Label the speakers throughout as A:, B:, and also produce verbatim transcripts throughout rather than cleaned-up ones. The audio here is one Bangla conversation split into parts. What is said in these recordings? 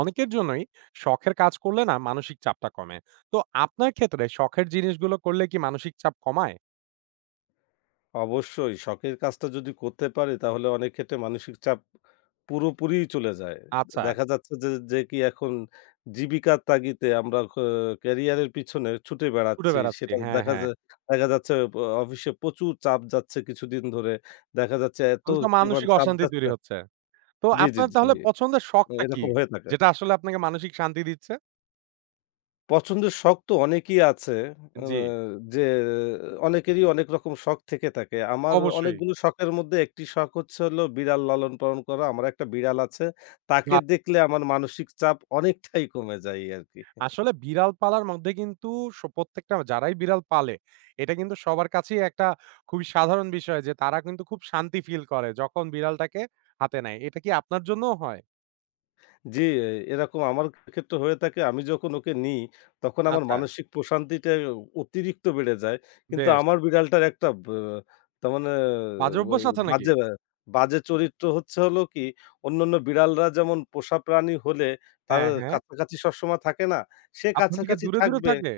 A: অনেকের জন্যই শখের কাজ করলে না মানসিক চাপটা কমে। তো আপনার ক্ষেত্রে শখের জিনিসগুলো করলে কি মানসিক চাপ কমায়?
B: অবশ্যই শখের কাজটা যদি করতে পারি তাহলে অনেক ক্ষেত্রে মানসিক চাপ পুরোপুরি চলে যায়।
A: আচ্ছা,
B: দেখা যাচ্ছে যে, যে কি এখন জীবিকার তাগিদে আমরা অ ক্যারিয়ারের পিছনে ছুটে
A: ঘুরে
B: বেড়াচ্ছি।
A: বেড়াচ্ছি।
B: সেটা
A: হ্যাঁ,
B: দেখা
A: হ্যাঁ।
B: যায়। দেখা যাচ্ছে ব অফিসে প্রচুর চাপ যাচ্ছে কিছুদিন ধরে। দেখা যাচ্ছে এত
A: তাহলে তো
B: পরিমাণ
A: মানসিক
B: চাপ
A: অশান্তি তৈরি
B: যাচ্ছে।
A: হচ্ছে। তো
B: জি, জি,
A: আপনার
B: জি।
A: তাহলে পছন্দের শখটা কি?
B: এরকম হয়ে থাকে।
A: যেটা আসলে আপনাকে মানসিক শান্তি দিচ্ছে?
B: পছন্দের শখ তো অনেকই আছে। আ
A: জি,
B: যে অনেকেরই অনেক রকম শখ থেকে থাকে। আমার
A: অবশ্যই।
B: অনেকগুলো শখের মধ্যে একটি শখ হচ্ছে হলো বিড়াল লালন-পালন করা। আমার একটা বিড়াল আছে। তাকে
A: বাহ!
B: দেখলে আমার মানসিক চাপ অনেকটাই কমে যায় আরকি।
A: আসলে বিড়াল পালার মধ্যে কিন্তু স প্রত্যেকটা যারাই বিড়াল পালে, এটা কিন্তু সবার কাছেই একটা খুবই সাধারণ বিষয় যে তারা কিন্তু খুব শান্তি ফিল করে যখন বিড়ালটাকে হাতে নেয়। এটা কি আপনার জন্যও হয়?
B: জি, এ এরকম আমার ক্ষেত্রে হয়ে থাকে। আমি যখন ওকে নিই, তখন আমার
A: আচ্ছা,
B: মানসিক প্রশান্তিটা অতিরিক্ত বেড়ে যায়। কিন্তু
A: বেশ।
B: আমার বিড়ালটার একটা ব তার মানে
A: বাজে অভ্যাস
B: ওই
A: আছে নাকি?
B: বাজে বাজে চরিত্র হচ্ছে হলো কি, অন্যান্য বিড়ালরা যেমন পোষা প্রাণী হলে তার
A: হ্যাঁ, হ্যাঁ।
B: কাছাকাছি সবসময় থাকে না? সে
A: আপনার থেকে
B: কাছাকাছি
A: দূরে, দূরে
B: থাকবে,
A: থাকে?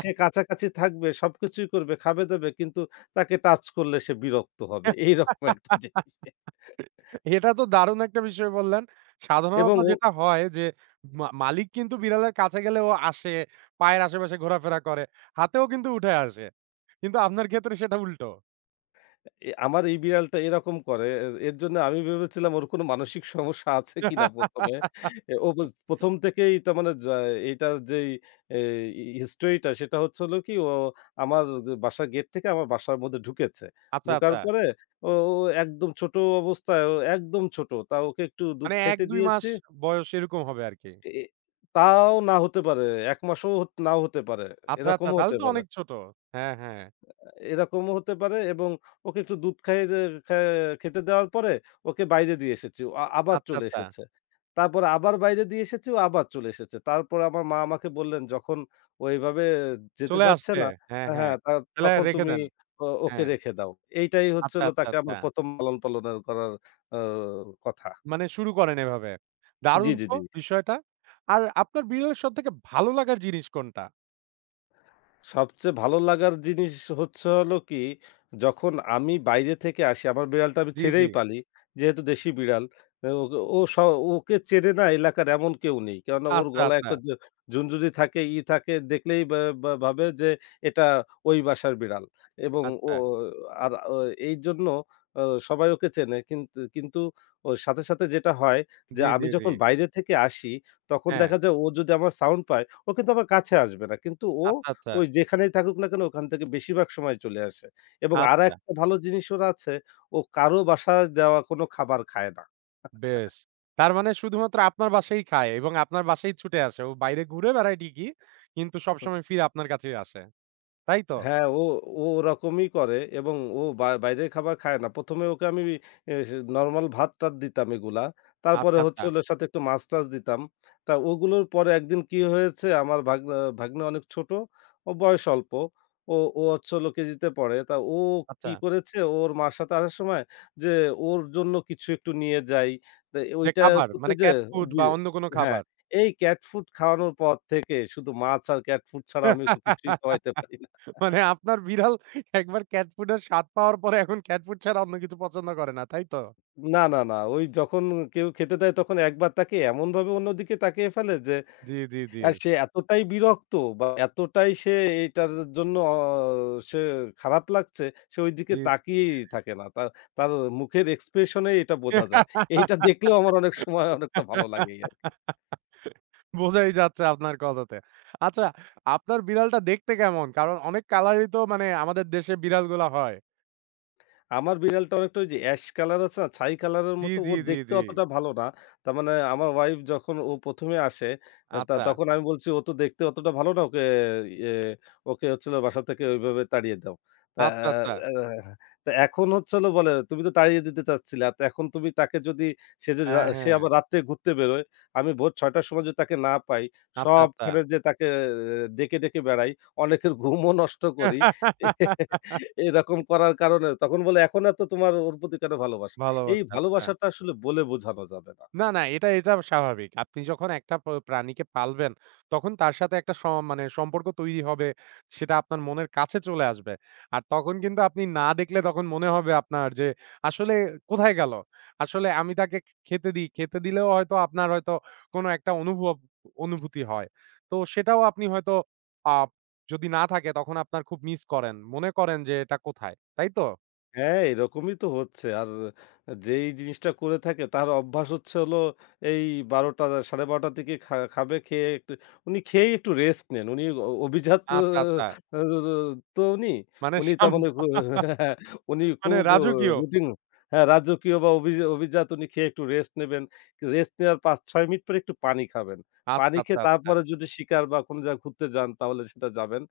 B: সে কাছাকাছি থাকবে, সবকিছুই করবে, খাবে-দাবে। কিন্তু তাকে টাচ করলে সে বিরক্ত হবে। এইরকম একটা জিনিস।
A: এটা তো দারুণ একটা বিষয় বললেন। সাধারণত
B: এবং ও
A: যেটা হয় যে মা মালিক কিন্তু বিড়ালের কাছে গেলে ও আসে, পায়ের আশেপাশে ঘোরাফেরা করে, হাতেও কিন্তু উঠে আসে। কিন্তু আপনার ক্ষেত্রে সেটা উল্টো।
B: এ আমার এই বিড়ালটা এরকম করে। এ এর জন্য আমি ভেবেছিলাম ওর কোনো মানসিক সমস্যা আছে কিনা ১ম এ। এ ও বো ১ম থেকেই তার মানে যা এইটার যেই এই হিস্টরিটা সেটা হচ্ছে হলো কি ও আমার যে বাসার গেট থেকে আমার বাসার মধ্যে ঢুকেছে।
A: আচ্ছা,
B: ঢোকার
A: আচ্ছা।
B: পরে ও ও একদম ছোট অবস্থায় ও একদম ছোট। তা ওকে একটু দুধ
A: মানে
B: খাইতে
A: এক দুই মাস
B: দিয়েছি।
A: বয়স এরকম হবে আরকি।
B: এ তাও না হতে পারে। এক মাসও হত- নাও হতে পারে।
A: আচ্ছা, আচ্ছা
B: এরকমও
A: তাহলে
B: হতে
A: তো
B: পারে।
A: অনেক ছোট। হ্যাঁ, হ্যাঁ।
B: এরকমও হতে পারে এবং ওকে একটু দুধ খাইয়ে যে খে খেতে দেওয়ার পরে ওকে বাইরে দিয়ে এসেছি। ও আ আবার
A: আচ্ছা,
B: চলে
A: আচ্ছা।
B: এসেছে। তারপরে আবার বাইরে দিয়ে এসেছি, ও আবার চলে এসেছে। তারপরে আমার মা আমাকে বললেন, "যখন ও এভাবে যেতে
A: চলে
B: চাচ্ছে
A: আসছে।
B: না
A: হ্যাঁ, হ্যাঁ।
B: হ্যাঁ, তা
A: তাহলে
B: তখন
A: রেখে
B: তুমি
A: দেন।
B: ও ওকে
A: হ্যাঁ।
B: রেখে দাও।" এইটাই হচ্ছে
A: আচ্ছা,
B: হলো
A: আচ্ছা,
B: তাকে
A: আচ্ছা।
B: আমার ১ম লালন-পালনের করার আ কথা।
A: মানে শুরু করেন এভাবে।
B: জি,
A: দারুণ
B: জি,
A: তো
B: জি।
A: বিষয়টা। আর আপনার বিড়ালের সবথেকে ভালো লাগার জিনিস কোনটা?
B: সবচেয়ে ভালো লাগার জিনিস হচ্ছে হলো কি, যখন আমি বাইরে থেকে আসি, আমার বিড়ালটা আমি
A: জি, জি।
B: ছেড়েই পালি। যেহেতু দেশি বিড়াল, এ ওকে ও স ওকে চেনে না এলাকার এমন কেউ নেই। কেননা ওর
A: আচ্ছা,
B: গলায়
A: আচ্ছা,
B: একটা জ ঝুনঝুনি থাকে, ই থাকে দেখলেই বা বা ভাবে যে এটা ওই বাসার বিড়াল এবং ও
A: আচ্ছা।
B: আর ও এইজন্য ও সবাই ওকে চেনে। কিন্তু কিন্তু ওর সাথে, সাথে যেটা হয় যে
A: জি, জি,
B: আমি
A: জি।
B: যখন বাইরে থেকে আসি, তখন
A: হ্যাঁ।
B: দেখা যায় ও যদি আমার সাউন্ড পায়, ও কিন্তু আমার কাছে আসবে না। কিন্তু ও
A: আচ্ছা, আচ্ছা,
B: ওই যেখানেই থাকুক না কেন ওখান থেকে বেশিরভাগ সময় চলে আসে এবং
A: আচ্ছা।
B: আরেকটা ভালো জিনিস ওর আছে, ও কারো বাসায় দেওয়া কোনো খাবার খায় না।
A: বেশ। তার মানে শুধুমাত্র আপনার বাসায় খায় এবং আপনার বাসায় ছুটে আসে। ও বাইরে ঘুরে বেড়ায় ঠিকই, কিন্তু সবসময় ফিরে আপনার কাছেই আসে। তাই তো?
B: হ্যাঁ, ও ও ওরকমই করে এবং ও বা বাইরের খাবার খায় না। ১ম এ ওকে আমি এ সে নরমাল ভাত-টাত দিতাম এগুলা।
A: আচ্ছা,
B: তারপরে
A: আচ্ছা,
B: হচ্ছে হলো সাথে একটু মাছ-টাছ দিতাম। তা ওগুলোর পরে একদিন কি হয়েছে আমার ভাগনা ভাগ্নে অনেক ছোট, ও বয়স অল্প। ও ও হচ্ছে হলো কেজিতে পড়ে। তা ও
A: আচ্ছা।
B: কি করেছে ওর মার সাথে আসার সময় যে ওর জন্য কিছু একটু নিয়ে যাই। তা
A: যে
B: ওইটা
A: খাবার
B: করতে
A: মানে ক্যাট
B: যেয়ে
A: ফুড
B: জি,
A: বা অন্য কোনো
B: হ্যাঁ।
A: খাবার।
B: এই ক্যাট ফুড খাওয়ানোর পর থেকে শুধু মাছ আর ক্যাট ফুড ছাড়া আমি ওকে কিছুই খাওয়াইতে পারি না।
A: মানে আপনার বিড়াল একবার ক্যাট ফুড এর স্বাদ পাওয়ার পরে এখন ক্যাট ফুড ছাড়া অন্য কিছু পছন্দ করে না, তাই তো?
B: না, না, না। ওই যখন কেউ খেতে দেয় তখন একবার তাকিয়ে এমনভাবে অন্যদিকে তাকিয়ে ফেলে যে
A: জি, জি, জি,
B: অ্যা সে এতটাই বিরক্ত বা এতটাই সে এটার জন্য অ সে খারাপ লাগছে সে ওইদিকে
A: জি।
B: তাকিয়েই থাকে না। তার তার মুখের এক্সপ্রেশনেই এটা বোঝা যায়। এইটা দেখলেও আমার অনেক সময় অনেকটা ভালো লাগেই আরকি।
A: বোঝাই যাচ্ছে আপনার কথাতে। আচ্ছা, আপনার বিড়ালটা দেখতে কেমন? কারণ অনেক কালারই তো মানে আমাদের দেশে বিড়ালগুলা হয়।
B: আমার বিড়ালটা অনেকটা ওই যে অ্যাশ কালার আছে না? ছাই কালারের
A: জি,
B: মতো। ও
A: জি, জি,
B: দেখতে
A: জি।
B: অতটা ভালো না। তার মানে আমার ওয়াইফ যখন ও ১ম এ আসে, আ তা
A: আচ্ছা,
B: তখন আমি বলছি, "ও তো দেখতে অতটা ভালো না। ওকে ইয়ে ওকে হচ্ছে হলো বাসা থেকে ওইভাবে তাড়িয়ে দাও।" তা
A: আচ্ছা, আচ্ছা।
B: আ তা এখন হচ্ছে হলো বলে, "তুমি তো তাড়িয়ে দিতে চাচ্ছিলা। তো এখন তুমি তাকে যদি সে যদি রা
A: হ্যাঁ,
B: সে
A: হ্যাঁ।
B: আবার রাত্রে ঘুরতে বেরোয়, আমি ভোর ছয়টা র সময় যদি তাকে না পাই,
A: আচ্ছা, আচ্ছা।
B: সবখানে যেয়ে তাকে আহ, ডেকে, ডেকে বেড়াই, অনেকের ঘুমও নষ্ট করি। এরকম করার কারণে তখন বলে, 'এখন এত তোমার ওর প্রতি কেন ভালোবাসা?'" এই
A: ভালোবাসা, আচ্ছা।
B: ভালোবাসাটা আসলে বলে বোঝানো যাবে না।
A: না, না, এটা এটা স্বাভাবিক। আপনি যখন একটা প প্রাণীকে পালবেন, তখন তার সাথে একটা স মানে সম্পর্ক তৈরি হবে। সেটা আপনার মনের কাছে চলে আসবে। আর তখন কিন্তু আপনি না দেখলে তখন মনে হবে আপনার যে, আসলে কোথায় গেল? আসলে আমি তাকে খেতে দিই। খেতে দিলেও হয়তো আপনার হয়তো কোনো একটা অনুভব অনুভূতি হয়। তো সেটাও আপনি হয়তো আ যদি না থাকে তখন আপনার খুব মিস করেন। মনে করেন যে, এটা কোথায়? তাই তো?
B: হ্যাঁ, এরকমই তো হচ্ছে। আর যেই জিনিসটা করে থাকে তার অভ্যাস হচ্ছে হলো এই বারোটা সাড়ে বারোটা র দিকে খা খাবে। খেয়ে একটু উনি খেয়েই একটু রেস্ট নেন। উনি অ অভিজাত
A: আচ্ছা, আচ্ছা।
B: আ তো উনি।
A: মানে
B: উনি
A: সাম
B: তার মানে খু হ্যাঁ, উনি
A: মানে
B: খুব
A: রাজকীয়।
B: রুটিন হ্যাঁ, রাজকীয় বা অভি অভিজাত উনি খেয়ে একটু রেস্ট নেবেন। রেস্ট নেওয়ার পাঁচ ছয় মিনিট পরে একটু পানি খাবেন। পানি
A: আচ্ছা, আচ্ছা,
B: খেয়ে
A: আচ্ছা।
B: তারপরে যদি শিকার বা কোনো জায়গায় ঘুরতে যান তাহলে সেটা যাবেন।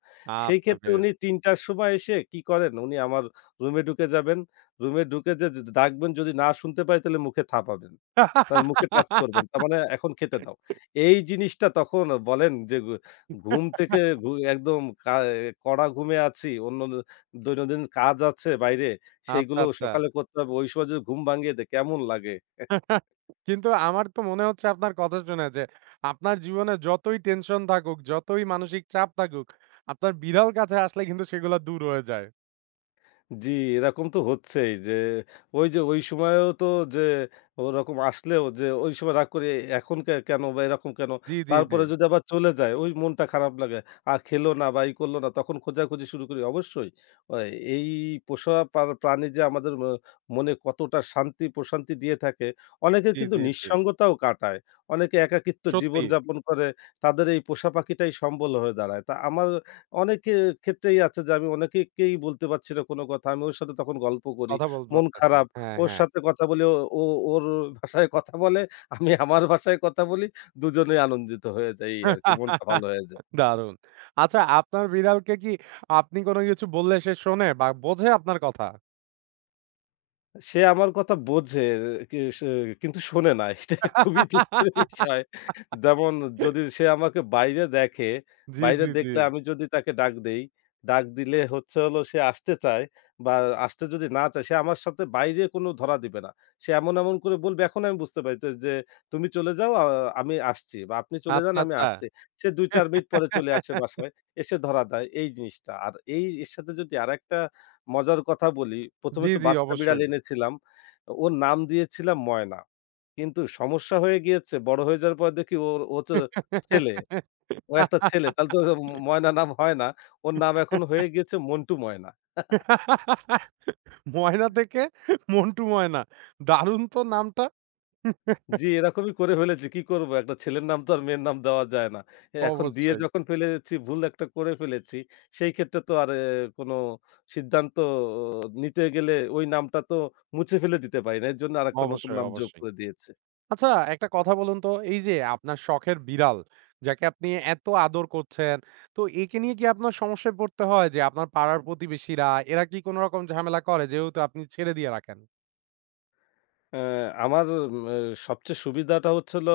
B: সেই
A: আচ্ছা
B: ক্ষেত্রে
A: বেশ।
B: উনি তিনটা র সময় এসে কি করেন উনি আমার রুমে ঢুকে যাবেন। রুমে ঢুকে যে যে ডাকবেন যদি না শুনতে পায় তাহলে মুখে থাপাবেন। তার মুখে টাচ করবেন। তার মানে এখন খেতে দাও। এই জিনিসটা তখন বলেন যে ঘু ঘুম থেকে ঘু একদম কা কড়া ঘুমে আছি। অন্য দৈনন্দিন কাজ আছে বাইরে,
A: আচ্ছা,
B: সেইগুলো
A: আচ্ছা।
B: সকালে করতে হবে। ওই সময় যদি ঘুম ভাঙিয়ে দেয় কেমন লাগে?
A: কিন্তু আমার তো মনে হচ্ছে আপনার কথা শুনে যে আপনার জীবনে যতই টেনশন থাকুক, যতই মানসিক চাপ থাকুক, আপনার বিড়াল কাছে আসলে কিন্তু সেগুলা দূর হয়ে যায়।
B: জি, এরকম তো হচ্ছেই যে ওই যে ওই সময়েও তো যে ওরকম আসলেও যে ওই সময় রাগ করে এখন কে কেন বা এরকম কেন?
A: জি, জি, জি।
B: তারপরে যদি আবার চলে যায় ওই মনটা খারাপ লাগে। আর খেলো না বা এই করল না তখন খোঁজাখুঁজি শুরু করি। অবশ্যই আ এই পোষা পা প্রাণী যে আমাদের ম মনে কতটা শান্তি প্রশান্তি দিয়ে থাকে অনেকের
A: জি,
B: কিন্তু
A: জি, জি।
B: নিঃসঙ্গতাও কাটায়। অনেকে একাকিত্ব
A: সত্যি
B: জীবনযাপন করে তাদের এই পোষা পাখিটাই সম্বল হয়ে দাঁড়ায়। তা আমার অনেক এ ক্ষেত্রেই আছে যে আমি অনেকেকেই বলতে পারছি না কোনো কথা। আমি ওর সাথে তখন গল্প করি।
A: কথা বলতে
B: মন
A: পারতেছেন।
B: খারাপ।
A: হ্যাঁ,
B: ওর
A: হ্যাঁ।
B: সাথে কথা বলি, ও ও ওর ভাষায় কথা বলে, আমি আমার ভাষায় কথা বলি। দুজনেই আনন্দিত হয়ে যাই এই আরকি। মনটা ভালো হয়ে যায়।
A: দারুণ। আচ্ছা আপনার বিড়ালকে কি আপনি কোন কিছু বললে সে শোনে বা বোঝে আপনার কথা?
B: সে আমার কথা বোঝে কি সে কিন্তু শোনে না। এটা খুবই দুঃখের বিষয়। যেমন যদি সে আমাকে বাইরে দেখে,
A: জি,
B: বাইরে
A: জি, জি।
B: দেখলে আমি যদি তাকে ডাক দেই, ডাক দিলে হচ্ছে হলো সে আসতে চায় বা আসতে যদি না চায় সে আমার সাথে বাইরে কোনো ধরা দিবে না। সে এমন, এমন করে বলবে এখন আমি বুঝতে পারি তো যে তুমি চলে যাও আ আমি আসছি বা আপনি চলে যান
A: আচ্ছা,
B: আমি
A: আচ্ছা।
B: আসছি। সে দুই চার মিনিট পরে চলে আসে বাসায়, এসে ধরা দেয় এই জিনিসটা। আর এই এর সাথে যদি আরেকটা মজার কথা বলি, ১ম
A: জি,
B: এ তো
A: জি
B: বাচ্চা বিড়াল
A: অবশ্যই।
B: এনেছিলাম। ওর নাম দিয়েছিলাম ময়না। কিন্তু সমস্যা হয়ে গিয়েছে বড় হয়ে যাওয়ার পর দেখি ওর ও হচ্ছে ছেলে। ও একটা ছেলে। তাহলে তো ম ময়না নাম হয় না। ওর নাম এখন হয়ে গিয়েছে মন্টু ময়না।
A: ময়না থেকে মন্টু ময়না। দারুণ তো নামটা।
B: জি, এরকমই করে ফেলেছি। কি করব? একটা ছেলের নাম তো আর মেয়ের নাম দেওয়া যায় না। এখন দিয়ে
A: অবশ্যই,
B: যখন ফেলেছি ভুল একটা করে ফেলেছি, সেই ক্ষেত্রে তো আর এ কোনো সিদ্ধান্ত আহ, নিতে গেলে ওই নামটা তো মুছে ফেলে দিতে পারি না। এর জন্য আরেকটা নতুন
A: অবশ্যই,
B: নাম যোগ
A: অবশ্যই।
B: করে দিয়েছি।
A: আচ্ছা একটা কথা বলুন তো এই যে আপনার শখের বিড়াল, যাকে আপনি এত আদর করছেন, তো একে নিয়ে কি আপনার সমস্যায় পড়তে হয় যে আপনার পাড়ার প্রতিবেশীরা এরা কি কোন রকম ঝামেলা করে যেহেতু আপনি ছেড়ে দিয়ে রাখেন?
B: অ্যা আমার উম অ্যা সবচেয়ে সুবিধাটা হচ্ছে হলো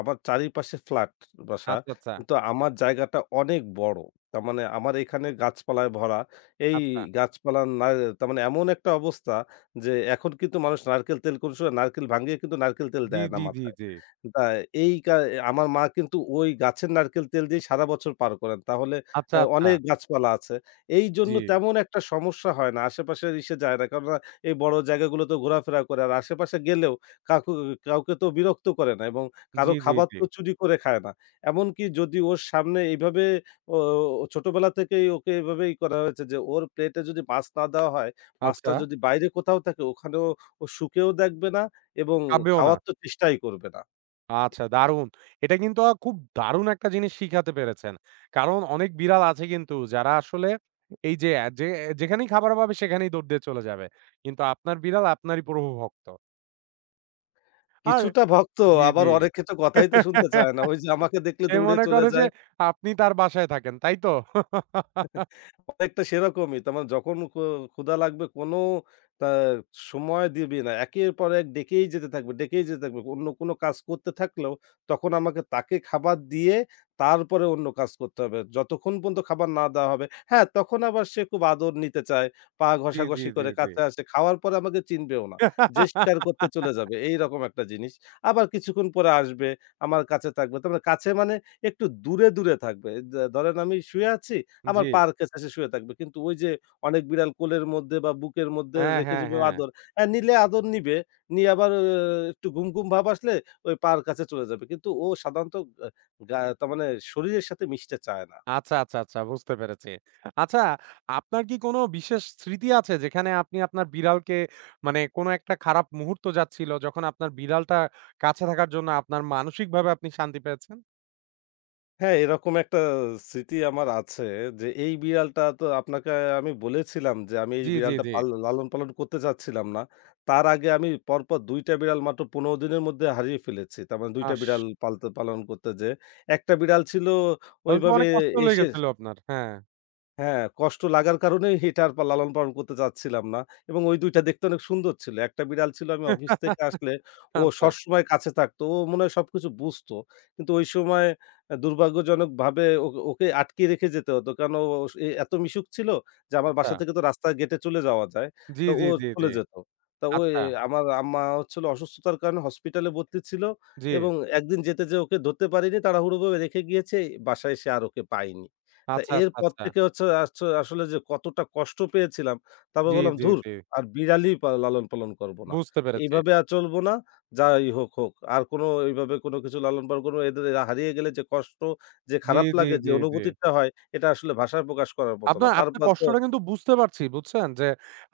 B: আমার চারিপাশে ফ্ল্যাট বাসা।
A: আচ্ছা, আচ্ছা,
B: কিন্তু আমার জায়গাটা অনেক বড়। তার মানে আমার এখানে গাছপালায় ভরা। এই
A: আচ্ছা।
B: গাছপালা না তার মানে এমন একটা অবস্থা যে এখন কিন্তু মানুষ নারকেল তেল কোনো সময় নারকেল ভাঙিয়ে কিন্তু নারকেল তেল
A: জি,
B: দেয় না
A: জি, জি,
B: মাথায়।
A: জি।
B: তা এই কা আমার মা কিন্তু ওই গাছের নারকেল তেল দিয়ে সারা বছর পার করেন। তাহলে
A: আচ্ছা,
B: অ্যা
A: আচ্ছা।
B: অনেক গাছপালা আছে। এইজন্য
A: জি।
B: তেমন একটা সমস্যা হয় না। আশেপাশের ইসে যায় না। কারণ এই বড় জায়গাগুলোতে ঘোরাফেরা করে। আর আশেপাশে গেলেও কাকু কাউকে তো বিরক্ত করে না এবং
A: জি,
B: কারো
A: জি,
B: খাবার
A: জি।
B: তো চুরি করে খায় না। এমনকি যদি ওর সামনে এইভাবে ও ও ছোটবেলা থেকেই ওকে এভাবেই করা হয়েছে যে ওর প্লেটে যদি মাছ না দেওয়া হয়, মাছটা
A: আচ্ছা,
B: যদি বাইরে কোথাও থাকে ওখানেও ও শুঁকেও দেখবে না এবং
A: কাঁদবেও না।
B: খাওয়ার তো চেষ্টাই করবে না।
A: আচ্ছা দারুণ। এটা কিন্তু আ খুব দারুণ একটা জিনিস শিখাতে পেরেছেন। কারণ অনেক বিড়াল আছে কিন্তু যারা আসলে এই যে, যে যেখানেই খাবার পাবে সেখানেই দৌড় দিয়ে চলে যাবে। কিন্তু আপনার বিড়াল আপনারই প্রভু ভক্ত। আর
B: কিছুটা ভক্ত
A: জি,
B: আবার
A: জি।
B: অনেক ক্ষেত্রে কথাই তো শুনতে চায় না। ওই যে আমাকে দেখলে
A: সে
B: দৌড়ে
A: মনে
B: চলে
A: করে যে
B: যায়।
A: আপনি তার বাসায় থাকেন, তাই তো?
B: অনেকটা সেরকমই। তার মানে যখন ক ক্ষুধা লাগবে কোনো তা সময় দিবে না। একের পর এক ডেকেই যেতে থাকবে, ডেকেই যেতে থাকবে। অন্য কোনো কাজ করতে থাকলেও তখন আমাকে তাকে খাবার দিয়ে তারপরে অন্য কাজ করতে হবে। যতক্ষণ পর্যন্ত খাবার না দেওয়া হবে হ্যাঁ, তখন আবার সে খুব আদর নিতে চায়। পা
A: জি, জি,
B: ঘষাঘষি
A: জি,
B: করে
A: জি।
B: কাছে আসে। খাওয়ার পরে আমাকে চিনবেও না। যে শিকার করতে চলে যাবে এইরকম একটা জিনিস। আবার কিছুক্ষণ পরে আসবে, আমার কাছে থাকবে। তার মানে কাছে মানে একটু দূরে, দূরে থাকবে। দ ধরেন আমি শুয়ে আছি আমার
A: জি।
B: পায়ের কাছে শুয়ে থাকবে। কিন্তু ওই যে অনেক বিড়াল কোলের মধ্যে বা বুকের মধ্যে
A: হ্যাঁ,
B: রেখে
A: হ্যাঁ,
B: যাবে
A: হ্যাঁ।
B: আদর। হ্যাঁ, নিলে আদর নিবে, নিয়ে আবার অ একটু ঘুম, ঘুম ভাব আসলে ওই পায়ের কাছে চলে যাবে। কিন্তু ও সাধারণত গা গা তার মানে শরীরের সাথে মিশতে চায় না।
A: আচ্ছা, আচ্ছা, আচ্ছা বুঝতে পেরেছি। আচ্ছা, আপনার কি কোনো বিশেষ স্মৃতি আছে যেখানে আপনি আপনার বিড়ালকে মানে কোনো একটা খারাপ মুহূর্ত যাচ্ছিল যখন আপনার বিড়ালটা কাছে থাকার জন্য আপনার মানসিকভাবে আপনি শান্তি পেয়েছেন?
B: হ্যাঁ, এরকম একটা স্মৃতি আমার আছে যে, এই বিড়ালটা তো আপনাকে আমি বলেছিলাম যে, আমি এই
A: জি, জি,
B: বিড়ালটা
A: জি।
B: পাল লালন-পালন করতে চাচ্ছিলাম না। তার আগে আমি পরপর দুই টা বিড়াল মাত্র পনেরো দিনের মধ্যে হারিয়ে ফেলেছি। তার মানে দুই টা
A: আস
B: বিড়াল পালতে পালন করতে যেয়ে। একটা বিড়াল ছিল
A: তাহলে তো
B: ওইভাবে
A: অনেক কষ্ট
B: এসে
A: লেগেছিল আপনার। হ্যাঁ।
B: হ্যাঁ, কষ্ট লাগার কারণেই এটা আর পা লালন-পালন করতে চাচ্ছিলাম না এবং ওই দুই টা দেখতে অনেক সুন্দর ছিল। একটা বিড়াল ছিল আমি অফিস থেকে আসলে ও
A: আচ্ছা,
B: সবসময় কাছে থাকতো। ও মনে হয় সবকিছু বুঝতো। কিন্তু ওই সময় অ্যা দুর্ভাগ্যজনকভাবে ও ওকে আটকিয়ে রেখে যেতে হতো। কারণ ও স এ এত মিশুক ছিল যে আমার
A: আচ্ছা।
B: বাসা থেকে তো রাস্তার গেটে চলে যাওয়া যায়।
A: জি,
B: তো
A: জি,
B: ও
A: জি, জি।
B: চলে যেত। তা ওই
A: আচ্ছা।
B: আমার আম্মা হচ্ছিল অসুস্থতার কারণে হসপিটালে ভর্তি ছিল
A: জি।
B: এবং একদিন যেতে যেয়ে ওকে ধরতে পারিনি। তাড়াহুড়ো করে রেখে গিয়েছে। বাসায় এসে আর ওকে পাইনি। তা
A: আচ্ছা, আচ্ছা,
B: এরপর
A: আচ্ছা।
B: থেকে হচ্ছে আছ আসলে যে কতটা কষ্ট পেয়েছিলাম, তারপর
A: জি,
B: বললাম,
A: জি,
B: "ধুর!
A: জি।
B: আর বিড়ালই পা লালন-পালন করব না।
A: বুঝতে পেরেছি।
B: এইভাবে আর চলব না। যাই হোক, হোক। আর কোনো এইভাবে কোনো কিছু লালন-পালন করব না। এদের এরা হারিয়ে গেলে যে কষ্ট, যে
A: জি,
B: খারাপ
A: জি,
B: লাগে, যে
A: জি, জি।
B: অনুভূতিটা হয়, এটা আসলে ভাষায় প্রকাশ করার মতো না।"
A: আপনার আপনার
B: তারপর তো
A: কষ্টটা কিন্তু বুঝতে পারছি, বুঝছেন? যে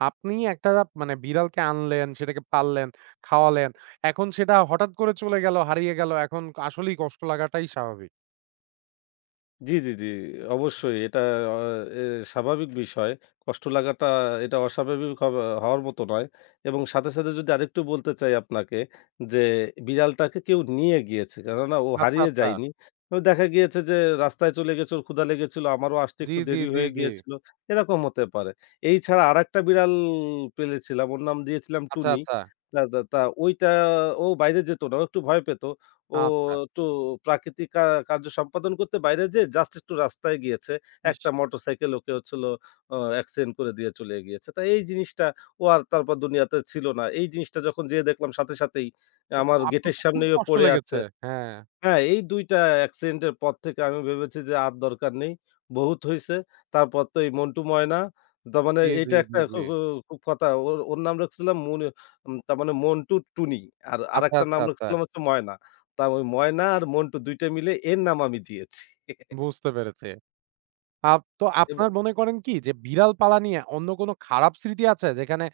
A: আপনি একটা মানে বিড়ালকে আনলেন, সেটাকে পাললেন, খাওয়ালেন। এখন সেটা হঠাৎ করে চলে গেল, হারিয়ে গেল। এখন আসলেই কষ্ট লাগাটাই স্বাভাবিক।
B: জি, জি, জি। অবশ্যই এটা অ এ স্বাভাবিক বিষয়। কষ্ট লাগাটা এটা অস্বাভাবিক হব হওয়ার মতো নয়। এবং সাথে, সাথে যদি আরেকটু বলতে চাই আপনাকে যে বিড়ালটাকে কেউ নিয়ে গিয়েছে। কেননা ও
A: আচ্ছা,
B: হারিয়ে
A: আচ্ছা।
B: যায়নি। ও দেখা গিয়েছে যে রাস্তায় চলে গেছে, ওর ক্ষুধা লেগেছিল, আমারও আসতে
A: জি,
B: একটু
A: জি,
B: দেরি
A: জি,
B: হয়ে
A: জি।
B: গিয়েছিল। এরকম হতে পারে। এই ছাড়া আরেকটা বিড়াল পেলেছিলাম। ওর নাম দিয়েছিলাম
A: আচ্ছা,
B: টুনি।
A: আচ্ছা।
B: তা তা তা ওইটা ও বাইরে যেত না। ও একটু ভয় পেত। ও
A: আচ্ছা।
B: একটু প্রাকৃতিক কা কার্য সম্পাদন করতে বাইরে যেয়ে জাস্ট একটু রাস্তায় গিয়েছে।
A: ইস!
B: একটা মোটরসাইকেল ওকে হচ্ছে হলো অ অ্যাক্সিডেন্ট করে দিয়ে চলে গিয়েছে। তা এই জিনিসটা ও আর তারপর দুনিয়াতে ছিল না। এই জিনিসটা যখন যেয়ে দেখলাম সাথে সাথেই
A: তো
B: আমার
A: আপনার
B: গেটের
A: তো খুব
B: সামনেই ও
A: কষ্ট
B: পড়ে
A: লেগেছে।
B: আছে।
A: হ্যাঁ।
B: হ্যাঁ, এই দুই টা অ্যাকসিডেন্ট এর পর থেকে আমি ভেবেছি যে আর দরকার নেই। বহুত হইছে। তারপর তো এই মন্টু ময়না। তার মানে
A: জি, জি,
B: এটা
A: জি,
B: একটা খু
A: জি।
B: খু খুব কথা। ওর, ওর নাম রাখছিলাম মুন উম তার মানে মন্টু টুনি। আর
A: আচ্ছা,
B: আরেকটার
A: আচ্ছা,
B: নাম
A: আচ্ছা।
B: রাখছিলাম হচ্ছে ময়না। তা ওই ময়না আর মন্টু দুই টা মিলে এর নাম আমি দিয়েছি।
A: বুঝতে পেরেছি। আপ তো
B: এব
A: আপনার মনে করেন কি যে বিড়াল পালা নিয়ে অন্য কোনো খারাপ স্মৃতি আছে? যেখানে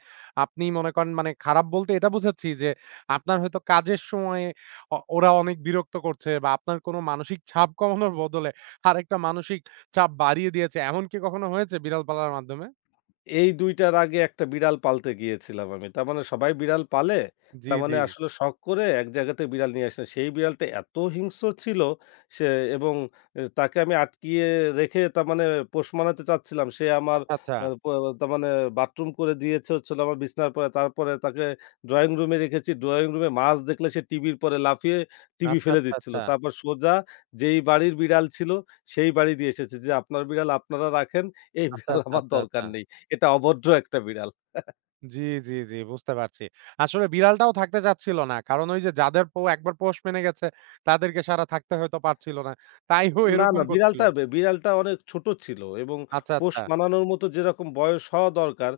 A: আপনি মনে করেন মানে খারাপ বলতে এটা বোঝাচ্ছি যে আপনার হয়তো কাজের সময়ে অ ওরা অনেক বিরক্ত করছে বা আপনার কোনো মানসিক চাপ কমানোর বদলে আরেকটা মানসিক চাপ বাড়িয়ে দিয়েছে। এমন কি কখনো হয়েছে বিড়াল পালার মাধ্যমে?
B: এই দুই টার আগে একটা বিড়াল পালতে গিয়েছিলাম আমি। তার মানে সবাই বিড়াল পালে।
A: জি,
B: তার
A: জি।
B: মানে আসলে শখ করে এক জায়গাতে বিড়াল নিয়ে আসলাম। সেই বিড়ালটা এত হিংস্র ছিল সে এবং এ তাকে আমি আটকিয়ে রেখে তার মানে পোষ মানাতে চাচ্ছিলাম। সে আমার
A: আচ্ছা, আচ্ছা।
B: আ প তার মানে বাথরুম করে দিয়েছে হচ্ছে হলো আমার বিছানার পরে। তারপরে তাকে ড্রয়িং রুমে রেখেছি। ড্রয়িং রুমে মাছ দেখলে সে টিভির পরে লাফিয়ে টিভি
A: আচ্ছা,
B: ফেলে
A: আচ্ছা,
B: দিচ্ছিল।
A: আচ্ছা।
B: তারপর সোজা যেই বাড়ির বিড়াল ছিল সেই বাড়ি দিয়ে এসেছি যে, "আপনার বিড়াল আপনারা রাখেন। এই
A: আচ্ছা,
B: বিড়াল
A: আচ্ছা,
B: আমার
A: আচ্ছা, আচ্ছা।
B: দরকার নেই।" এটা অভদ্র একটা বিড়াল।
A: জি, জি, জি বুঝতে পারছি। আসলে বিড়ালটাও থাকতে চাচ্ছিল না। কারণ ওই যে যাদের পো একবার পোষ মেনে গেছে তাদেরকে সারা থাকতে হয়তো পারছিল না। তাই ও
B: না,
A: এরকম
B: না
A: করছিল।
B: বিড়ালটা বে বিড়ালটা অনেক ছোট ছিল এবং
A: আচ্ছা,
B: পোষ
A: আচ্ছা।
B: মানানোর মতো যেরকম বয়স হওয়া দরকার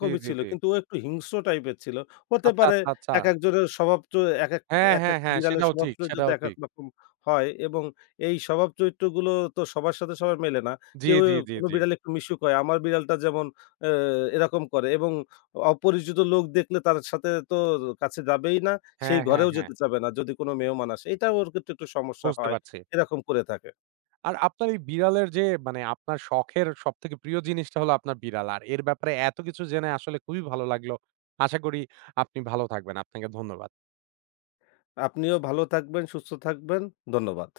A: জি, জি,
B: ছিল।
A: জি।
B: কিন্তু ও একটু হিংস্র টাইপের ছিল। হতে
A: আচ্ছা,
B: পারে
A: আচ্ছা, আচ্ছা।
B: একেকজনের স্বভাব চ একেক
A: হ্যাঁ, হ্যাঁ,
B: একেকটা
A: হ্যাঁ
B: বিড়ালের
A: সেটাও
B: স্বভাব
A: ঠিক,
B: চরিত্র
A: সেটাও
B: একেক
A: ঠিক।
B: রকম হয় এবং এই স্বভাব চরিত্রগুলো তো সবার সাথে সবার মেলে না।
A: জি,
B: কেউ
A: জি, জি,
B: কোনো
A: জি।
B: বিড়াল একটু মিশুক হয়। আমার বিড়ালটা যেমন অ্যা এরকম করে এবং অপরিচিত লোক দেখলে তার সাথে তো কাছে যাবেই না।
A: হ্যাঁ,
B: সেই
A: হ্যাঁ,
B: ঘরেও
A: হ্যাঁ
B: যেতে চাবে না যদি কোনো মেহমান আসে। এটা ওর ক্ষেত্রে একটু সমস্যা
A: বুঝতে
B: হয়।
A: পারছি।
B: এরকম করে থাকে।
A: আর আপনার এই বিড়ালের যে মানে আপনার শখের সবথেকে প্রিয় জিনিসটা হলো আপনার বিড়াল। আর এর ব্যাপারে এত কিছু জেনে আসলে খুবই ভালো লাগলো। আশা করি আপনি ভালো থাকবেন। আপনাকে ধন্যবাদ।
B: আপনিও ভালো থাকবেন, সুস্থ থাকবেন। ধন্যবাদ।